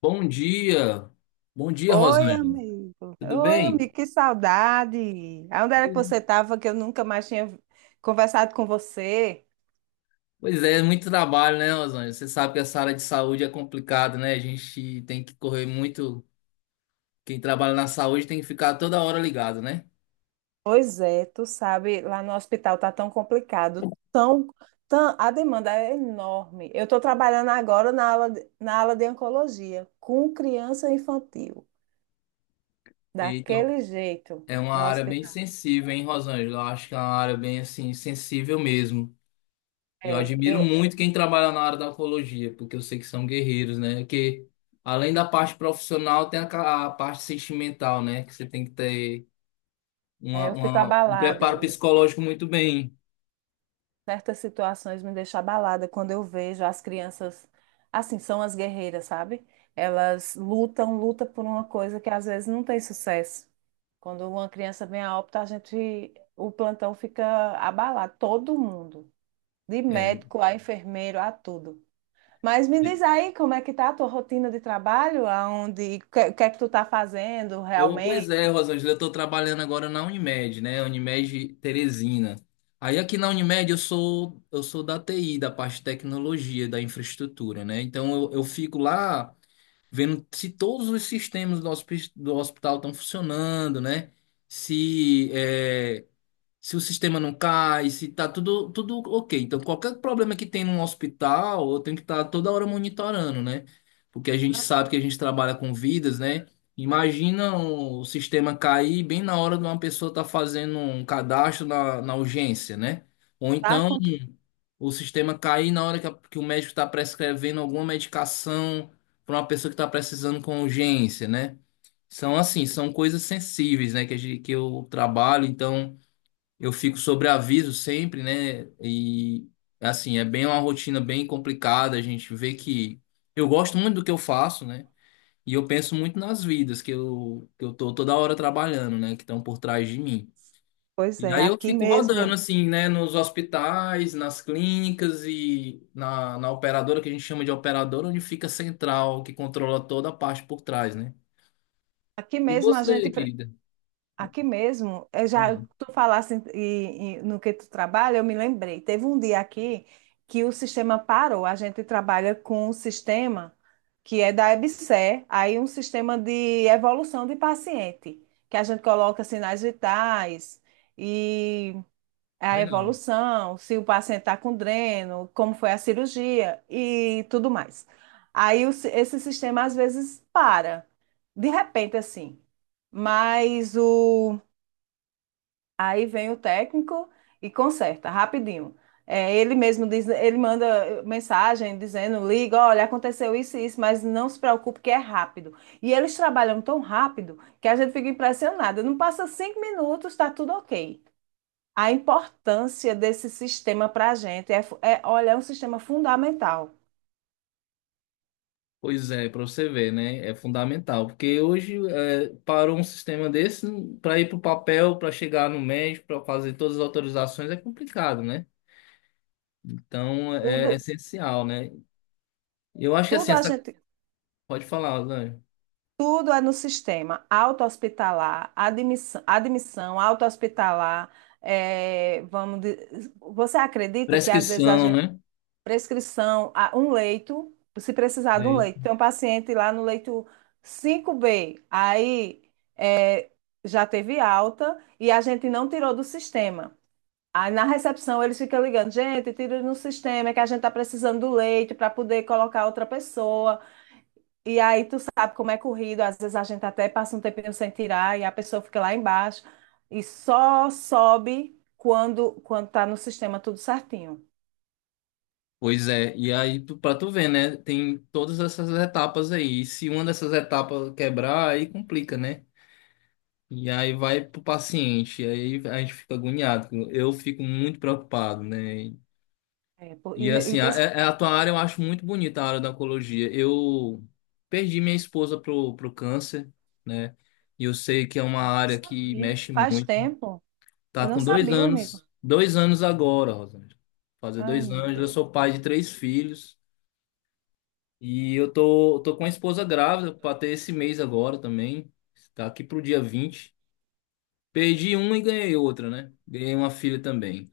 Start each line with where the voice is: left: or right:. left: Bom dia, bom dia,
right: Oi,
left: Rosângela.
right: amigo.
left: Tudo
right: Oi,
left: bem?
right: amigo, que saudade. Onde era que você estava que eu nunca mais tinha conversado com você?
left: Pois é, muito trabalho, né, Rosângela? Você sabe que essa área de saúde é complicada, né? A gente tem que correr muito. Quem trabalha na saúde tem que ficar toda hora ligado, né?
right: Pois é, tu sabe, lá no hospital tá tão complicado, a demanda é enorme. Eu estou trabalhando agora na ala de oncologia com criança infantil,
left: Então,
right: daquele jeito,
left: é uma
right: no
left: área bem
right: hospital.
left: sensível, hein, Rosângela? Eu acho que é uma área bem, assim, sensível mesmo. E eu
right: É,
left: admiro
right: eu,
left: muito quem trabalha na área da oncologia, porque eu sei que são guerreiros, né? Porque além da parte profissional, tem a parte sentimental, né? Que você tem que ter.
right: é, eu fico
left: Uma- um preparo
right: abalada.
left: psicológico muito bem.
right: Certas situações me deixam abalada quando eu vejo as crianças, assim, são as guerreiras, sabe? Elas lutam, lutam por uma coisa que às vezes não tem sucesso. Quando uma criança vem a óbito, o plantão fica abalado, todo mundo, de
left: É,
right: médico a enfermeiro, a tudo. Mas me
left: é.
right: diz aí como é que tá a tua rotina de trabalho, aonde, o que é que tu tá fazendo
left: Oh, pois é,
right: realmente?
left: Rosângela, eu estou trabalhando agora na Unimed, né? Unimed Teresina. Aí aqui na Unimed eu sou da TI, da parte de tecnologia, da infraestrutura, né? Então eu fico lá vendo se todos os sistemas do hospital estão funcionando, né? Se é, se o sistema não cai, se tá tudo ok. Então, qualquer problema que tem num hospital, eu tenho que estar toda hora monitorando, né? Porque a gente
right: Ah,
left: sabe que a gente trabalha com vidas, né? Imagina o sistema cair bem na hora de uma pessoa estar fazendo um cadastro na urgência, né? Ou
right: tá,
left: então o sistema cair na hora que o médico está prescrevendo alguma medicação para uma pessoa que está precisando com urgência, né? São assim, são coisas sensíveis, né? Que, a gente, que eu trabalho, então. Eu fico sobre aviso sempre, né? E assim, é bem uma rotina bem complicada. A gente vê que eu gosto muito do que eu faço, né? E eu penso muito nas vidas que eu tô toda hora trabalhando, né? Que estão por trás de mim.
right: pois
left: E
right: é,
left: aí eu
right: aqui
left: fico rodando,
right: mesmo.
left: assim, né? Nos hospitais, nas clínicas e na operadora, que a gente chama de operadora, onde fica a central, que controla toda a parte por trás, né?
right: Aqui
left: E
right: mesmo a
left: você,
right: gente.
left: querida?
right: Aqui mesmo, eu já
left: Ah,
right: tu falasse no que tu trabalha, eu me lembrei. Teve um dia aqui que o sistema parou. A gente trabalha com um sistema que é da EBSER, aí um sistema de evolução de paciente, que a gente coloca sinais vitais e a
left: legal.
right: evolução, se o paciente está com dreno, como foi a cirurgia e tudo mais. Aí esse sistema às vezes para, de repente assim. Mas o Aí vem o técnico e conserta rapidinho. É, ele mesmo diz, ele manda mensagem dizendo, liga, olha, aconteceu isso e isso, mas não se preocupe que é rápido. E eles trabalham tão rápido que a gente fica impressionada. Não passa 5 minutos, está tudo ok. A importância desse sistema para a gente é, olha, é um sistema fundamental.
left: Pois é, para você ver, né? É fundamental, porque hoje é, parou um sistema desse para ir para o papel, para chegar no médico, para fazer todas as autorizações é complicado, né? Então é, é
right: Tudo,
left: essencial, né? Eu acho que assim,
right: tudo a
left: essa
right: gente
left: pode falar, Lange.
right: Tudo é no sistema auto-hospitalar, admissão auto-hospitalar. eh, vamos, di- Você acredita que às vezes a
left: Prescrição,
right: gente,
left: né?
right: prescrição, a um leito, se precisar de um leito,
left: É.
right: tem um paciente lá no leito 5B, aí já teve alta e a gente não tirou do sistema. Aí na recepção eles ficam ligando, gente, tira no sistema, é que a gente está precisando do leito para poder colocar outra pessoa. E aí tu sabe como é corrido, às vezes a gente até passa um tempinho sem tirar e a pessoa fica lá embaixo e só sobe quando tá no sistema tudo certinho.
left: Pois é, e aí tu, para tu ver, né? Tem todas essas etapas aí. E se uma dessas etapas quebrar, aí complica, né? E aí vai pro paciente, aí a gente fica agoniado. Eu fico muito preocupado, né?
right: É, pô,
left: E
right: e
left: assim, é,
right: principalmente
left: a tua área eu acho muito bonita, a área da oncologia. Eu perdi minha esposa pro câncer, né? E eu sei que é uma
right: eu não
left: área que
right: sabia,
left: mexe
right: faz
left: muito.
right: tempo.
left: Tá
right: Eu não
left: com
right: sabia, amigo.
left: dois anos agora, Rosângela. Fazer
right: Ai,
left: dois
right: meu
left: anos, eu
right: Deus.
left: sou pai de três filhos. E eu tô com a esposa grávida para ter esse mês agora também. Tá aqui pro dia vinte. Perdi uma e ganhei outra, né? Ganhei uma filha também.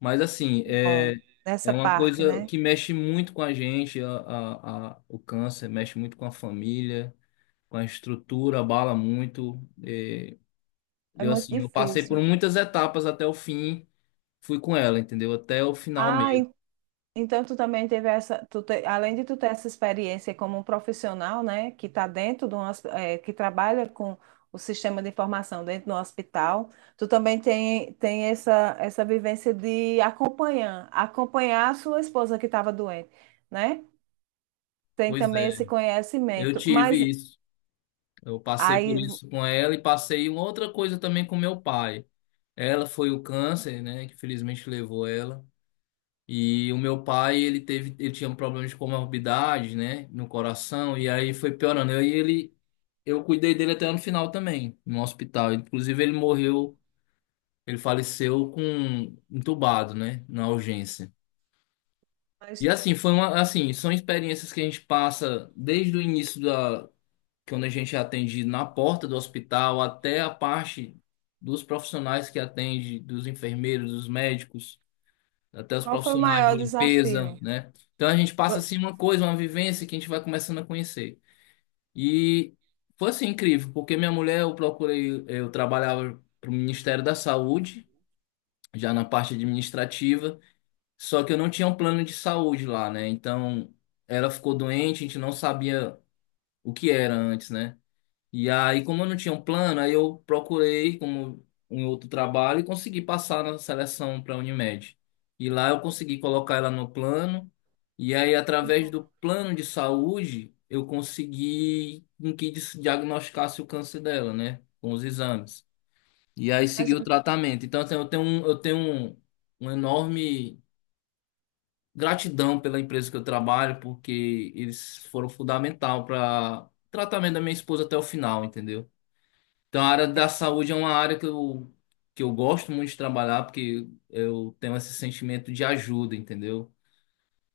left: Mas assim, é,
right: Bom,
left: é
right: nessa
left: uma
right: parte,
left: coisa
right: né?
left: que mexe muito com a gente, o câncer, mexe muito com a família, com a estrutura, abala muito. É,
right: É
left: eu
right: muito
left: assim, eu passei
right: difícil.
left: por muitas etapas até o fim, fui com ela, entendeu? Até o final
right: Ah,
left: mesmo.
right: então, tu também teve essa, além de tu ter essa experiência como um profissional, né, que está dentro de um, que trabalha com o sistema de informação dentro do hospital, tu também tem essa vivência de acompanhar a sua esposa que estava doente, né? Tem
left: Pois
right: também
left: é,
right: esse
left: eu
right: conhecimento.
left: tive isso. Eu passei por
right: Aí,
left: isso com ela e passei uma outra coisa também com meu pai. Ela foi o câncer, né, que felizmente levou ela. E o meu pai, ele teve, ele tinha problemas de comorbidades, né, no coração, e aí foi piorando. Eu, e ele, eu cuidei dele até no final também, no hospital. Inclusive, ele morreu, ele faleceu com um entubado, né, na urgência. E
right: mas
left: assim, foi uma, assim, são experiências que a gente passa desde o início da, quando a gente é atendido na porta do hospital até a parte dos profissionais que atende, dos enfermeiros, dos médicos, até os
right: qual foi o
left: profissionais de
right: maior
left: limpeza,
right: desafio?
left: né? Então a gente passa
right: Vo-
left: assim uma coisa, uma vivência que a gente vai começando a conhecer. E foi assim incrível, porque minha mulher eu procurei, eu trabalhava para o Ministério da Saúde, já na parte administrativa, só que eu não tinha um plano de saúde lá, né? Então ela ficou doente, a gente não sabia o que era antes, né? E aí, como eu não tinha um plano, aí eu procurei como um outro trabalho e consegui passar na seleção para a Unimed. E lá eu consegui colocar ela no plano. E aí, através do plano de saúde, eu consegui em que diagnosticasse o câncer dela, né? Com os exames. E aí segui
right: Mas
left: o tratamento. Então, assim, eu tenho um, uma enorme gratidão pela empresa que eu trabalho, porque eles foram fundamental para tratamento da minha esposa até o final, entendeu? Então, a área da saúde é uma área que eu gosto muito de trabalhar, porque eu tenho esse sentimento de ajuda, entendeu?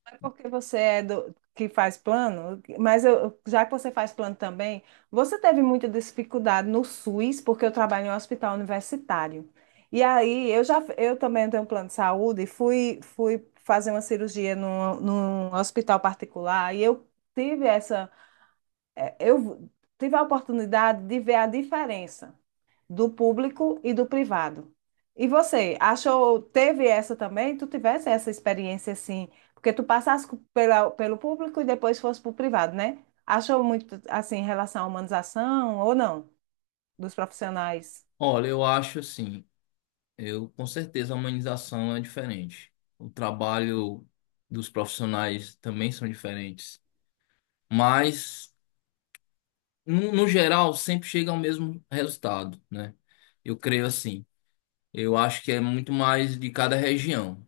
right: é porque você é do que faz plano, mas eu, já que você faz plano também, você teve muita dificuldade no SUS, porque eu trabalho em um hospital universitário. E aí eu também tenho um plano de saúde, fui fazer uma cirurgia num hospital particular e eu tive essa eh, eu tive a oportunidade de ver a diferença do público e do privado. E você, achou, teve essa também? Tu tivesse essa experiência assim, porque tu passasse pelo público e depois fosse para o privado, né? Achou muito assim em relação à humanização ou não dos profissionais?
left: Olha, eu acho assim, eu com certeza a humanização é diferente. O trabalho dos profissionais também são diferentes. Mas, no geral, sempre chega ao mesmo resultado, né? Eu creio assim. Eu acho que é muito mais de cada região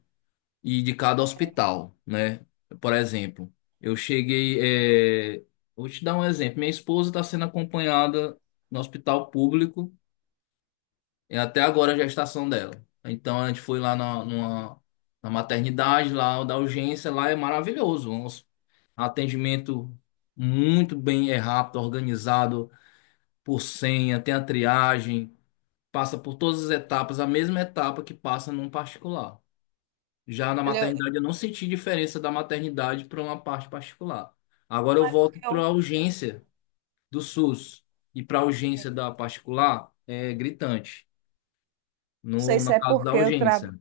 left: e de cada hospital, né? Por exemplo, eu cheguei, é, vou te dar um exemplo. Minha esposa está sendo acompanhada no hospital público e até agora a gestação dela. Então a gente foi lá na maternidade, lá da urgência, lá é maravilhoso. Um atendimento muito bem, é rápido, organizado por senha, tem a triagem, passa por todas as etapas, a mesma etapa que passa num particular. Já na
right: Olha,
left: maternidade, eu não senti diferença da maternidade para uma parte particular. Agora
right: não
left: eu
right: é porque
left: volto para
right: eu
left: a urgência do SUS e para a urgência da particular, é gritante.
right: não sei
left: No,
right: se
left: no
right: é
left: caso da
right: porque eu tra...
left: urgência.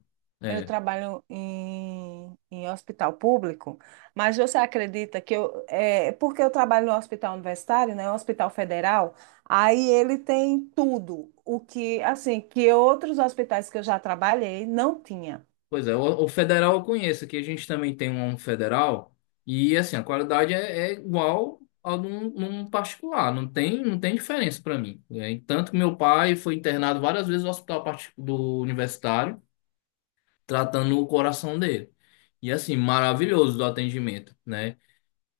right: Eu
left: É.
right: trabalho em hospital público, mas você acredita que porque eu trabalho no hospital universitário, né, um hospital federal, aí ele tem tudo, o que, assim, que outros hospitais que eu já trabalhei não tinha.
left: Pois é, o federal eu conheço, que a gente também tem um federal, e assim, a qualidade é, é igual a num particular, não tem, não tem diferença para mim. É, e tanto que meu pai foi internado várias vezes no hospital do universitário, tratando o coração dele. E assim, maravilhoso do atendimento, né?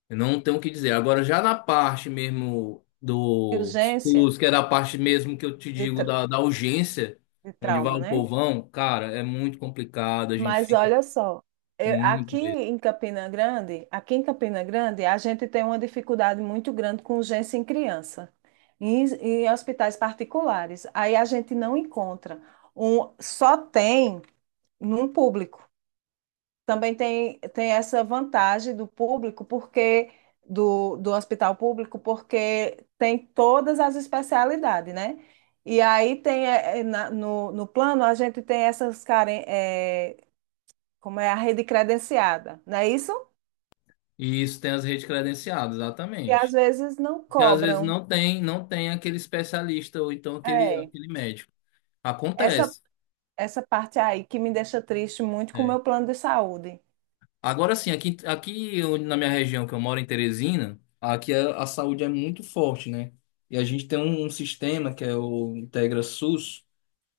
left: Eu não tenho o que dizer. Agora, já na parte mesmo do
right: Urgência
left: SUS, que era a parte mesmo que eu te
right: de,
left: digo
right: tra-
left: da urgência,
right: de
left: onde vai
right: trauma,
left: o
right: né?
left: povão, cara, é muito complicado, a gente
right: Mas
left: fica
right: olha só,
left: muito.
right: aqui em Campina Grande, a gente tem uma dificuldade muito grande com urgência em criança, em hospitais particulares. Aí a gente não encontra. Um, só tem num público. Também tem essa vantagem do público, porque do hospital público, porque tem todas as especialidades, né? E aí tem no plano a gente tem essas carências como é a rede credenciada, não é isso?
left: E isso tem as redes credenciadas,
right: E às
left: exatamente.
right: vezes não
left: Que às vezes
right: cobram.
left: não tem, não tem aquele especialista ou então aquele,
right: É,
left: aquele médico.
right: essa,
left: Acontece,
right: essa parte aí que me deixa triste muito com o
left: né?
right: meu plano de saúde.
left: Agora sim, aqui, na minha região que eu moro, em Teresina, aqui a saúde é muito forte, né? E a gente tem um sistema que é o Integra SUS,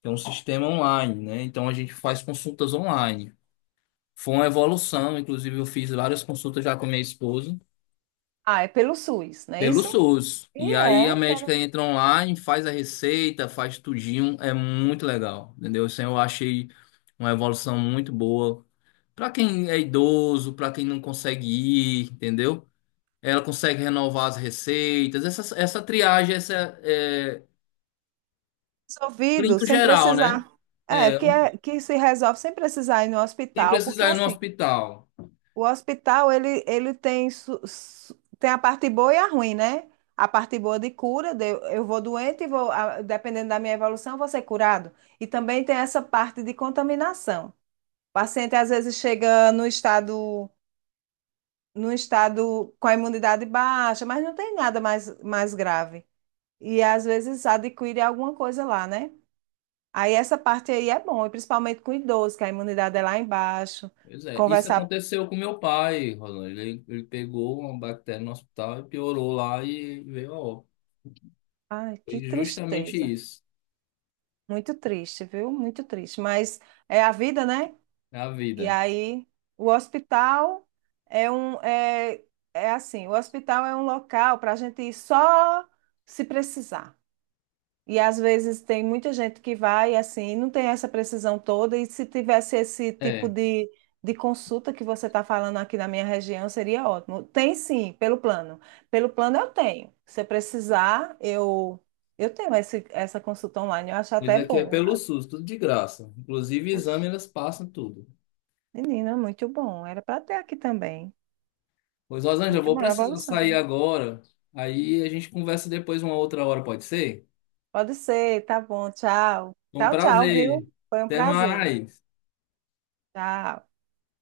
left: que é um sistema online, né? Então a gente faz consultas online. Foi uma evolução, inclusive eu fiz várias consultas já com minha esposa
right: Ah, é pelo SUS, não é
left: pelo
right: isso?
left: SUS.
right: E
left: E aí a
right: é, ter-
left: médica entra online, faz a receita, faz tudinho, é muito legal, entendeu? Isso eu achei uma evolução muito boa. Pra quem é idoso, pra quem não consegue ir, entendeu? Ela consegue renovar as receitas, essa triagem, essa é,
right: Resolvido
left: clínico
right: sem
left: geral, né?
right: precisar. É,
left: É,
right: que se resolve sem precisar ir no
left: sem
right: hospital, porque
left: precisar ir no
right: assim,
left: hospital.
right: O hospital, ele tem a parte boa e a ruim, né? A parte boa de cura, eu vou doente e dependendo da minha evolução, eu vou ser curado. E também tem essa parte de contaminação. O paciente às vezes chega no estado com a imunidade baixa, mas não tem nada mais grave. E às vezes adquire alguma coisa lá, né? Aí essa parte aí é bom, e principalmente com idoso, que a imunidade é lá embaixo.
left: Pois é, isso
right: Conversar.
left: aconteceu com meu pai, Rolando. Ele pegou uma bactéria no hospital e piorou lá e veio a óbito.
right: Ai, que
left: Foi justamente
right: tristeza.
left: isso,
right: Muito triste, viu? Muito triste. Mas é a vida, né?
left: é a
right: E
left: vida.
right: aí, o hospital é um. É assim: o hospital é um local para a gente ir só se precisar. E às vezes tem muita gente que vai assim, não tem essa precisão toda. E se tivesse esse tipo
left: É,
right: de consulta que você está falando aqui na minha região, seria ótimo. Tem sim, pelo plano. Pelo plano eu tenho. Se eu precisar, eu tenho essa consulta online. Eu acho
left: pois
right: até
left: aqui é
right: bom.
left: pelo SUS, tudo de graça. Inclusive exame, elas passam tudo.
right: Menina, muito bom. Era para ter aqui também.
left: Pois, Rosângela, eu
right: Muito
left: vou
right: bom, é
left: precisar sair
right: evolução.
left: agora. Aí a gente conversa depois uma outra hora, pode ser?
right: Pode ser, tá bom. Tchau.
left: Um
right: Tchau, tchau, viu?
left: prazer.
right: Foi um
left: Até
right: prazer.
left: mais.
right: Tchau.